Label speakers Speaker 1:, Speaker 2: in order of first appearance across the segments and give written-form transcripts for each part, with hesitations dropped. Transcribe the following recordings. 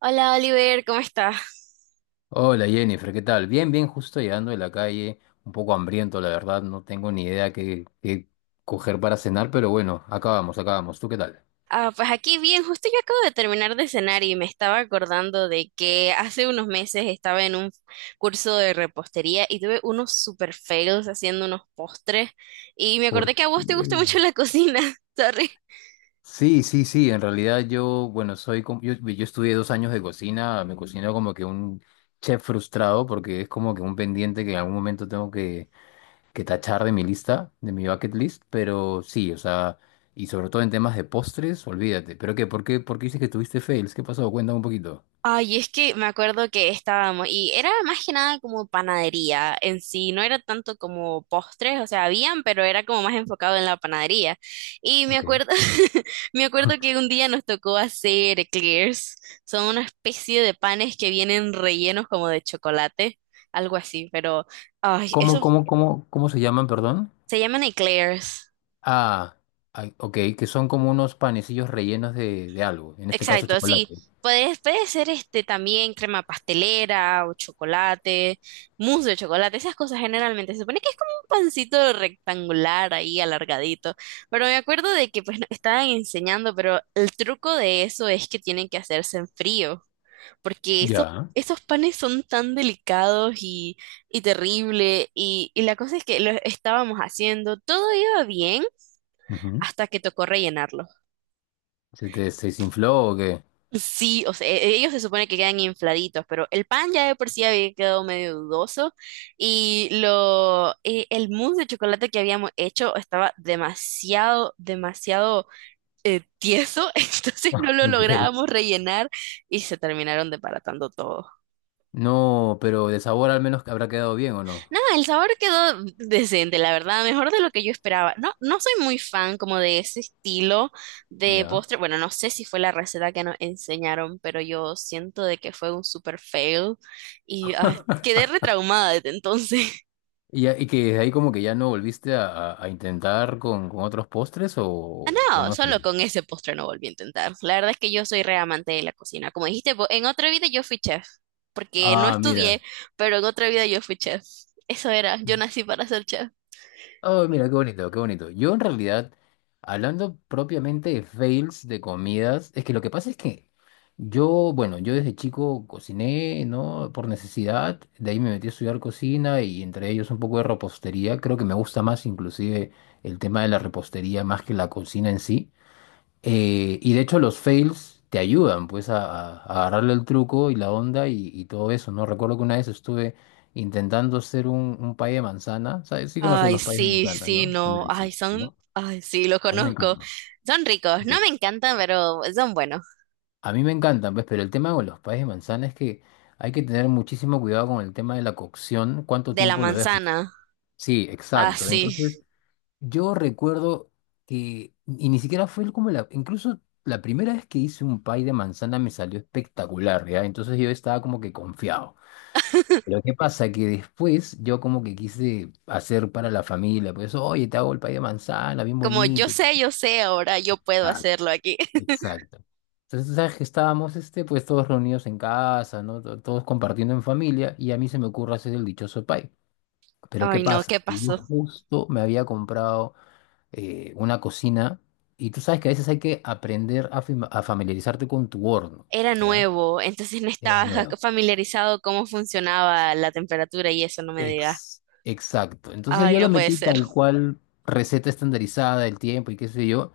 Speaker 1: Hola Oliver, ¿cómo estás?
Speaker 2: Hola Jennifer, ¿qué tal? Bien, justo llegando de la calle, un poco hambriento, la verdad, no tengo ni idea qué coger para cenar, pero bueno, acabamos. ¿Tú qué tal?
Speaker 1: Ah, pues aquí bien, justo yo acabo de terminar de cenar y me estaba acordando de que hace unos meses estaba en un curso de repostería y tuve unos super fails haciendo unos postres y me acordé
Speaker 2: ¿Por
Speaker 1: que a vos
Speaker 2: qué?
Speaker 1: te gusta mucho la cocina, sorry.
Speaker 2: Sí, sí, sí, en realidad yo, bueno, soy, com- yo estudié 2 años de cocina, me cocino como que un chef frustrado porque es como que un pendiente que en algún momento tengo que tachar de mi lista, de mi bucket list, pero sí, o sea, y sobre todo en temas de postres, olvídate. ¿Pero qué? ¿Por qué? ¿Por qué dices que tuviste fails? ¿Qué pasó? Cuéntame un poquito.
Speaker 1: Ay, es que me acuerdo que estábamos, y era más que nada como panadería en sí, no era tanto como postres, o sea, habían, pero era como más enfocado en la panadería. Y me acuerdo, me acuerdo que un día nos tocó hacer eclairs, son una especie de panes que vienen rellenos como de chocolate, algo así, pero, ay,
Speaker 2: Ok.
Speaker 1: eso
Speaker 2: ¿Cómo se llaman, perdón?
Speaker 1: se llaman eclairs.
Speaker 2: Ah, ay, ok, que son como unos panecillos rellenos de algo, en este caso
Speaker 1: Exacto, sí.
Speaker 2: chocolate.
Speaker 1: Puede ser este también crema pastelera o chocolate, mousse de chocolate, esas cosas generalmente. Se supone que es como un pancito rectangular ahí alargadito. Pero me acuerdo de que pues nos estaban enseñando, pero el truco de eso es que tienen que hacerse en frío, porque esos,
Speaker 2: Ya.
Speaker 1: esos panes son tan delicados y terrible. Y la cosa es que lo estábamos haciendo, todo iba bien
Speaker 2: Ujú.
Speaker 1: hasta que tocó rellenarlo.
Speaker 2: ¿Se te se desinfló o qué?
Speaker 1: Sí, o sea, ellos se supone que quedan infladitos, pero el pan ya de por sí había quedado medio dudoso y lo, el mousse de chocolate que habíamos hecho estaba demasiado, tieso, entonces no lo
Speaker 2: Ok.
Speaker 1: lográbamos rellenar y se terminaron desbaratando todo.
Speaker 2: No, pero de sabor al menos que habrá quedado bien o no.
Speaker 1: No, el sabor quedó decente, la verdad, mejor de lo que yo esperaba. No, no soy muy fan como de ese estilo de
Speaker 2: Ya.
Speaker 1: postre. Bueno, no sé si fue la receta que nos enseñaron, pero yo siento de que fue un super fail y ah, quedé retraumada desde entonces.
Speaker 2: ¿Y que desde ahí como que ya no volviste a intentar con otros postres
Speaker 1: Ah,
Speaker 2: o
Speaker 1: no,
Speaker 2: no sé?
Speaker 1: solo con ese postre no volví a intentar. La verdad es que yo soy re amante de la cocina. Como dijiste, vos, en otra vida yo fui chef, porque no
Speaker 2: Ah,
Speaker 1: estudié,
Speaker 2: mira.
Speaker 1: pero en otra vida yo fui chef. Eso era, yo nací para ser chef.
Speaker 2: Oh, mira, qué bonito, qué bonito. Yo en realidad, hablando propiamente de fails de comidas, es que lo que pasa es que yo, bueno, yo desde chico cociné, ¿no? Por necesidad, de ahí me metí a estudiar cocina y entre ellos un poco de repostería. Creo que me gusta más inclusive el tema de la repostería más que la cocina en sí. Y de hecho los fails te ayudan pues a agarrarle el truco y la onda y todo eso, ¿no? Recuerdo que una vez estuve intentando hacer un pay de manzana, ¿sabes? Sí conoces
Speaker 1: Ay,
Speaker 2: los payes de
Speaker 1: sí,
Speaker 2: manzana,
Speaker 1: sí,
Speaker 2: ¿no? Son
Speaker 1: no. Ay,
Speaker 2: deliciosos,
Speaker 1: son.
Speaker 2: ¿no?
Speaker 1: Ay, sí, lo
Speaker 2: A mí me
Speaker 1: conozco.
Speaker 2: encantan.
Speaker 1: Son ricos. No me
Speaker 2: Sí.
Speaker 1: encantan, pero son buenos.
Speaker 2: A mí me encantan, pues, pero el tema con los payes de manzana es que hay que tener muchísimo cuidado con el tema de la cocción, cuánto
Speaker 1: De la
Speaker 2: tiempo lo dejas.
Speaker 1: manzana.
Speaker 2: Sí,
Speaker 1: Ah,
Speaker 2: exacto.
Speaker 1: sí.
Speaker 2: Entonces... Yo recuerdo que, y ni siquiera fue como la, incluso la primera vez que hice un pie de manzana me salió espectacular, ¿ya? Entonces yo estaba como que confiado. Pero ¿qué pasa? Que después yo como que quise hacer para la familia, pues, oye, te hago el pie de manzana, bien
Speaker 1: Como
Speaker 2: bonito.
Speaker 1: yo sé, ahora yo puedo
Speaker 2: Ah,
Speaker 1: hacerlo aquí.
Speaker 2: exacto. Entonces, ¿sabes que estábamos, este, pues, todos reunidos en casa, ¿no? Todos compartiendo en familia, y a mí se me ocurre hacer el dichoso pie. Pero ¿qué
Speaker 1: Ay, no,
Speaker 2: pasa?
Speaker 1: ¿qué
Speaker 2: Que yo
Speaker 1: pasó?
Speaker 2: justo me había comprado una cocina y tú sabes que a veces hay que aprender a familiarizarte con tu horno,
Speaker 1: Era
Speaker 2: ¿ya?
Speaker 1: nuevo, entonces no
Speaker 2: Era
Speaker 1: estaba
Speaker 2: nuevo.
Speaker 1: familiarizado cómo funcionaba la temperatura y eso no me digas.
Speaker 2: Exacto. Entonces
Speaker 1: Ay,
Speaker 2: yo lo
Speaker 1: no puede
Speaker 2: metí
Speaker 1: ser.
Speaker 2: tal cual, receta estandarizada, el tiempo y qué sé yo,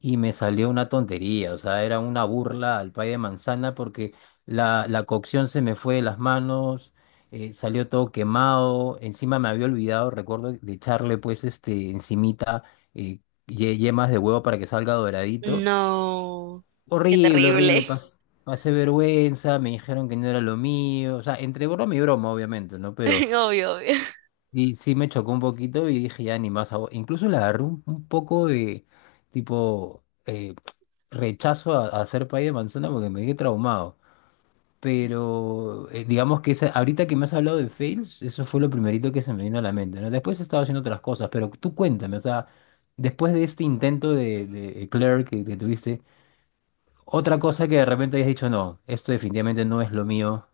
Speaker 2: y me salió una tontería, o sea, era una burla al pay de manzana porque la cocción se me fue de las manos. Salió todo quemado, encima me había olvidado, recuerdo, de echarle pues este encimita eh, yemas de huevo para que salga doradito.
Speaker 1: No, qué
Speaker 2: Horrible, horrible,
Speaker 1: terrible.
Speaker 2: pasé vergüenza, me dijeron que no era lo mío, o sea, entre broma y broma, obviamente, ¿no? Pero
Speaker 1: Obvio, obvio.
Speaker 2: y, sí me chocó un poquito y dije, ya ni más, incluso le agarré un poco de, tipo, rechazo a hacer pay de manzana porque me quedé traumado. Pero digamos que ahorita que me has hablado de fails, eso fue lo primerito que se me vino a la mente, ¿no? Después he estado haciendo otras cosas, pero tú cuéntame, o sea, después de este intento de Eclair que tuviste. Otra cosa que de repente hayas dicho, no, esto definitivamente no es lo mío.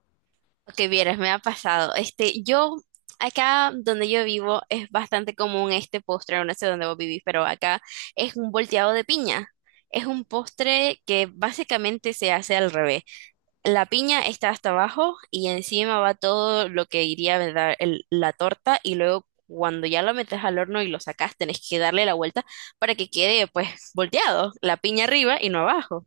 Speaker 1: Que vieras, me ha pasado. Este, yo, acá donde yo vivo es bastante común este postre, no sé dónde vos vivís, pero acá es un volteado de piña. Es un postre que básicamente se hace al revés. La piña está hasta abajo y encima va todo lo que iría ¿verdad? La torta y luego cuando ya lo metes al horno y lo sacas, tenés que darle la vuelta para que quede pues volteado, la piña arriba y no abajo.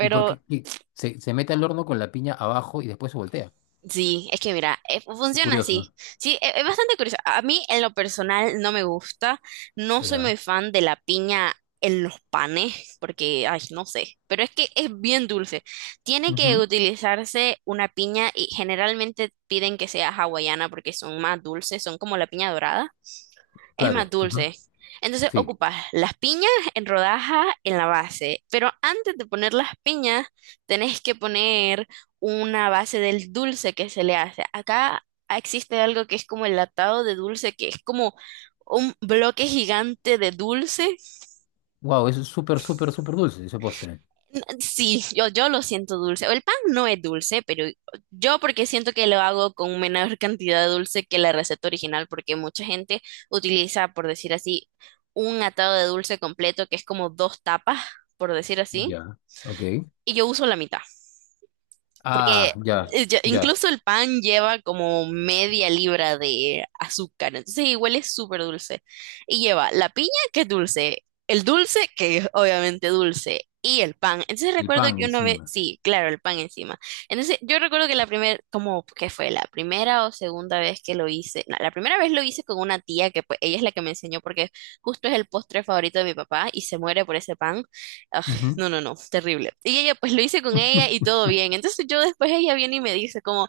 Speaker 2: ¿Y por qué qué? Se mete al horno con la piña abajo y después se voltea?
Speaker 1: sí, es que mira,
Speaker 2: Qué
Speaker 1: funciona
Speaker 2: curioso.
Speaker 1: así. Sí, es, bastante curioso. A mí en lo personal no me gusta, no soy
Speaker 2: Ya.
Speaker 1: muy fan de la piña en los panes, porque, ay, no sé, pero es que es bien dulce. Tiene que
Speaker 2: Ujú.
Speaker 1: utilizarse una piña y generalmente piden que sea hawaiana porque son más dulces, son como la piña dorada es más
Speaker 2: Claro. Ujú.
Speaker 1: dulce. Entonces
Speaker 2: Sí.
Speaker 1: ocupas las piñas en rodajas en la base, pero antes de poner las piñas tenés que poner una base del dulce que se le hace. Acá existe algo que es como el atado de dulce, que es como un bloque gigante de dulce.
Speaker 2: Wow, es súper, súper, súper dulce ese postre.
Speaker 1: Sí, yo lo siento dulce. El pan no es dulce, pero yo porque siento que lo hago con menor cantidad de dulce que la receta original, porque mucha gente utiliza, por decir así, un atado de dulce completo que es como dos tapas, por decir así,
Speaker 2: Ya. Ok.
Speaker 1: y yo uso la mitad. Porque
Speaker 2: Ah, ya, ya.
Speaker 1: incluso el pan lleva como media libra de azúcar, entonces igual es súper dulce. Y lleva la piña, que es dulce, el dulce, que es obviamente dulce, y el pan. Entonces
Speaker 2: El
Speaker 1: recuerdo
Speaker 2: pan
Speaker 1: que una vez,
Speaker 2: encima.
Speaker 1: sí, claro, el pan encima. Entonces yo recuerdo que la primera, como que fue la primera o segunda vez que lo hice, no, la primera vez lo hice con una tía que pues ella es la que me enseñó porque justo es el postre favorito de mi papá y se muere por ese pan,
Speaker 2: Ujú.
Speaker 1: no, no, no, terrible. Y ella, pues lo hice con ella y todo bien. Entonces yo después ella viene y me dice como,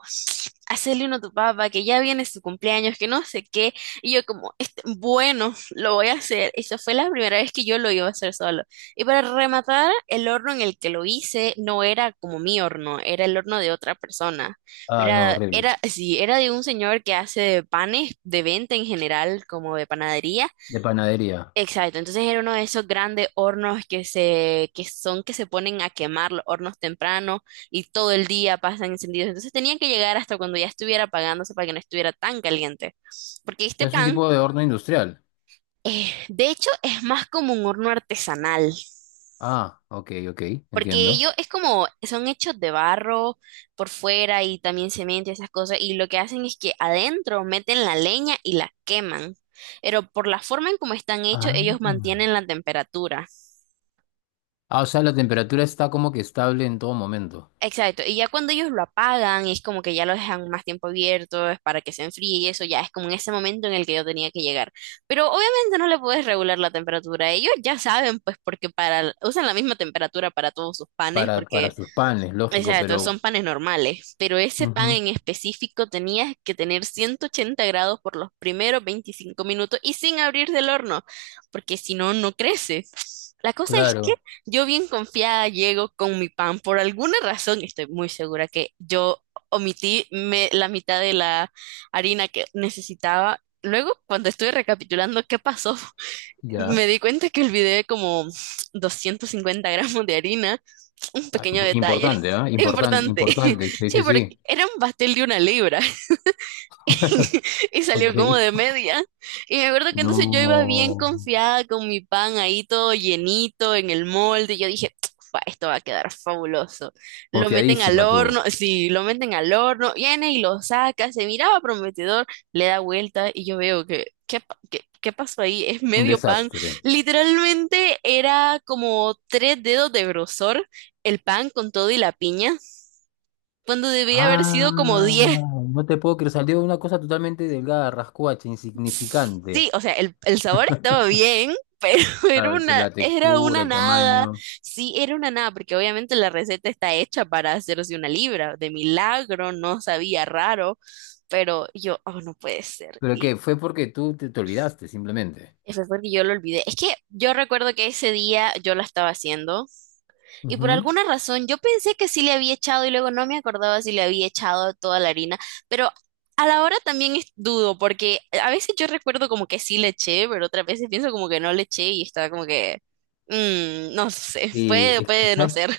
Speaker 1: hacerle uno a tu papá, que ya viene su cumpleaños, que no sé qué. Y yo como, este, bueno, lo voy a hacer. Esa fue la primera vez que yo lo iba a hacer solo. Y para rematar, el horno en el que lo hice no era como mi horno, era el horno de otra persona.
Speaker 2: Ah, no,
Speaker 1: Era,
Speaker 2: horrible.
Speaker 1: era, sí, era de un señor que hace panes de venta en general, como de panadería.
Speaker 2: De panadería.
Speaker 1: Exacto, entonces era uno de esos grandes hornos que se, que son que se ponen a quemar los hornos temprano y todo el día pasan encendidos. Entonces tenían que llegar hasta cuando ya estuviera apagándose para que no estuviera tan caliente. Porque este
Speaker 2: Es un
Speaker 1: pan,
Speaker 2: tipo de horno industrial.
Speaker 1: de hecho, es más como un horno artesanal.
Speaker 2: Ah, ok, ok,
Speaker 1: Porque
Speaker 2: entiendo.
Speaker 1: ellos es como, son hechos de barro por fuera y también cemento y esas cosas. Y lo que hacen es que adentro meten la leña y la queman. Pero por la forma en cómo están hechos, ellos
Speaker 2: Ah.
Speaker 1: mantienen la temperatura.
Speaker 2: Ah, o sea, la temperatura está como que estable en todo momento.
Speaker 1: Exacto, y ya cuando ellos lo apagan, es como que ya lo dejan más tiempo abierto, es para que se enfríe y eso ya es como en ese momento en el que yo tenía que llegar. Pero obviamente no le puedes regular la temperatura, ellos ya saben pues porque para, usan la misma temperatura para todos sus panes,
Speaker 2: Para
Speaker 1: porque
Speaker 2: sus panes, lógico,
Speaker 1: exacto,
Speaker 2: pero
Speaker 1: son panes normales, pero ese pan
Speaker 2: ujú,
Speaker 1: en específico tenías que tener 180 grados por los primeros 25 minutos y sin abrir del horno, porque si no, no crece. La cosa es que
Speaker 2: claro,
Speaker 1: yo bien confiada llego con mi pan. Por alguna razón, estoy muy segura que yo omití la mitad de la harina que necesitaba. Luego, cuando estuve recapitulando qué pasó,
Speaker 2: ya.
Speaker 1: me di cuenta que olvidé como 250 gramos de harina, un
Speaker 2: Ah,
Speaker 1: pequeño detalle
Speaker 2: importante, ¿ah? Importante,
Speaker 1: importante.
Speaker 2: importante, sí,
Speaker 1: Sí,
Speaker 2: sí,
Speaker 1: porque
Speaker 2: sí.
Speaker 1: era un pastel de una libra. Y
Speaker 2: Ok.
Speaker 1: salió como de media. Y me acuerdo que entonces yo iba bien
Speaker 2: No,
Speaker 1: confiada con mi pan ahí todo llenito en el molde. Y yo dije, "Fa, esto va a quedar fabuloso". Lo meten al
Speaker 2: confiadísima tú.
Speaker 1: horno, sí, lo meten al horno, viene y lo saca, se miraba prometedor, le da vuelta y yo veo que, ¿qué, qué, qué pasó ahí? Es
Speaker 2: Un
Speaker 1: medio pan.
Speaker 2: desastre.
Speaker 1: Literalmente era como tres dedos de grosor el pan con todo y la piña, cuando debía haber
Speaker 2: Ah,
Speaker 1: sido como diez.
Speaker 2: no te puedo creer, salió una cosa totalmente delgada, rascuacha, insignificante.
Speaker 1: Sí, o sea, el sabor estaba bien, pero era
Speaker 2: Claro, con
Speaker 1: una,
Speaker 2: la
Speaker 1: era
Speaker 2: textura,
Speaker 1: una
Speaker 2: el
Speaker 1: nada.
Speaker 2: tamaño.
Speaker 1: Sí, era una nada, porque obviamente la receta está hecha para hacerse una libra. De milagro, no sabía raro, pero yo, oh, no puede ser.
Speaker 2: ¿Pero qué?
Speaker 1: Y
Speaker 2: Fue porque tú te olvidaste, simplemente.
Speaker 1: fue porque yo lo olvidé. Es que yo recuerdo que ese día yo la estaba haciendo. Y por
Speaker 2: Ujú.
Speaker 1: alguna razón yo pensé que sí le había echado y luego no me acordaba si le había echado toda la harina, pero a la hora también dudo porque a veces yo recuerdo como que sí le eché, pero otras veces pienso como que no le eché y estaba como que, mm, no sé,
Speaker 2: Sí,
Speaker 1: puede,
Speaker 2: es que,
Speaker 1: puede no
Speaker 2: ¿sabes
Speaker 1: ser.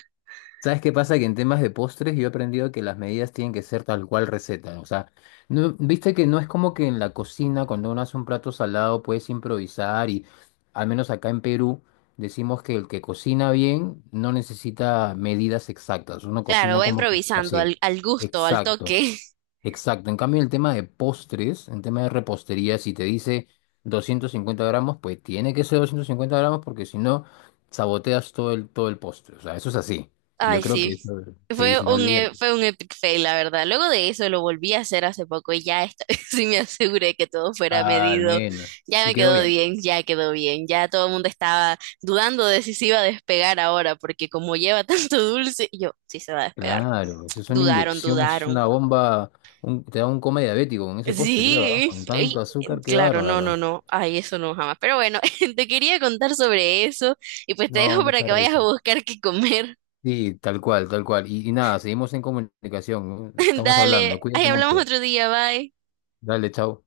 Speaker 2: ¿Sabes qué pasa? Que en temas de postres yo he aprendido que las medidas tienen que ser tal cual receta. O sea, no, viste que no es como que en la cocina cuando uno hace un plato salado puedes improvisar y al menos acá en Perú decimos que el que cocina bien no necesita medidas exactas. Uno
Speaker 1: Claro,
Speaker 2: cocina
Speaker 1: va
Speaker 2: como que
Speaker 1: improvisando
Speaker 2: así.
Speaker 1: al, al gusto, al
Speaker 2: Exacto.
Speaker 1: toque.
Speaker 2: Exacto, en cambio el tema de postres, en tema de repostería, si te dice 250 gramos, pues tiene que ser 250 gramos porque si no, saboteas todo el postre. O sea, eso es así. Y yo
Speaker 1: Ay,
Speaker 2: creo que
Speaker 1: sí.
Speaker 2: eso, sí,
Speaker 1: Fue
Speaker 2: si no
Speaker 1: un,
Speaker 2: olvídate.
Speaker 1: fue un epic fail, la verdad. Luego de eso lo volví a hacer hace poco y ya esta vez sí me aseguré que todo fuera
Speaker 2: Al
Speaker 1: medido.
Speaker 2: menos.
Speaker 1: Ya
Speaker 2: Y
Speaker 1: me
Speaker 2: quedó bien.
Speaker 1: quedó bien. Ya todo el mundo estaba dudando de si se iba a despegar ahora, porque como lleva tanto dulce, y yo sí se va a despegar.
Speaker 2: Claro, eso es una
Speaker 1: Dudaron,
Speaker 2: inyección, eso es
Speaker 1: dudaron.
Speaker 2: una bomba, te da un coma diabético con ese postre, creo, ¿ah?
Speaker 1: Sí,
Speaker 2: Con tanto
Speaker 1: y-
Speaker 2: azúcar, qué
Speaker 1: claro, no, no,
Speaker 2: bárbaro.
Speaker 1: no. Ay, eso no jamás. Pero bueno, te quería contar sobre eso y pues te dejo
Speaker 2: No,
Speaker 1: para
Speaker 2: mucha
Speaker 1: que vayas a
Speaker 2: risa.
Speaker 1: buscar qué comer.
Speaker 2: Sí, tal cual, tal cual. Y nada, seguimos en comunicación. ¿No? Estamos hablando,
Speaker 1: Dale, ay,
Speaker 2: cuídate
Speaker 1: hablamos
Speaker 2: mucho.
Speaker 1: otro día, bye.
Speaker 2: Dale, chao.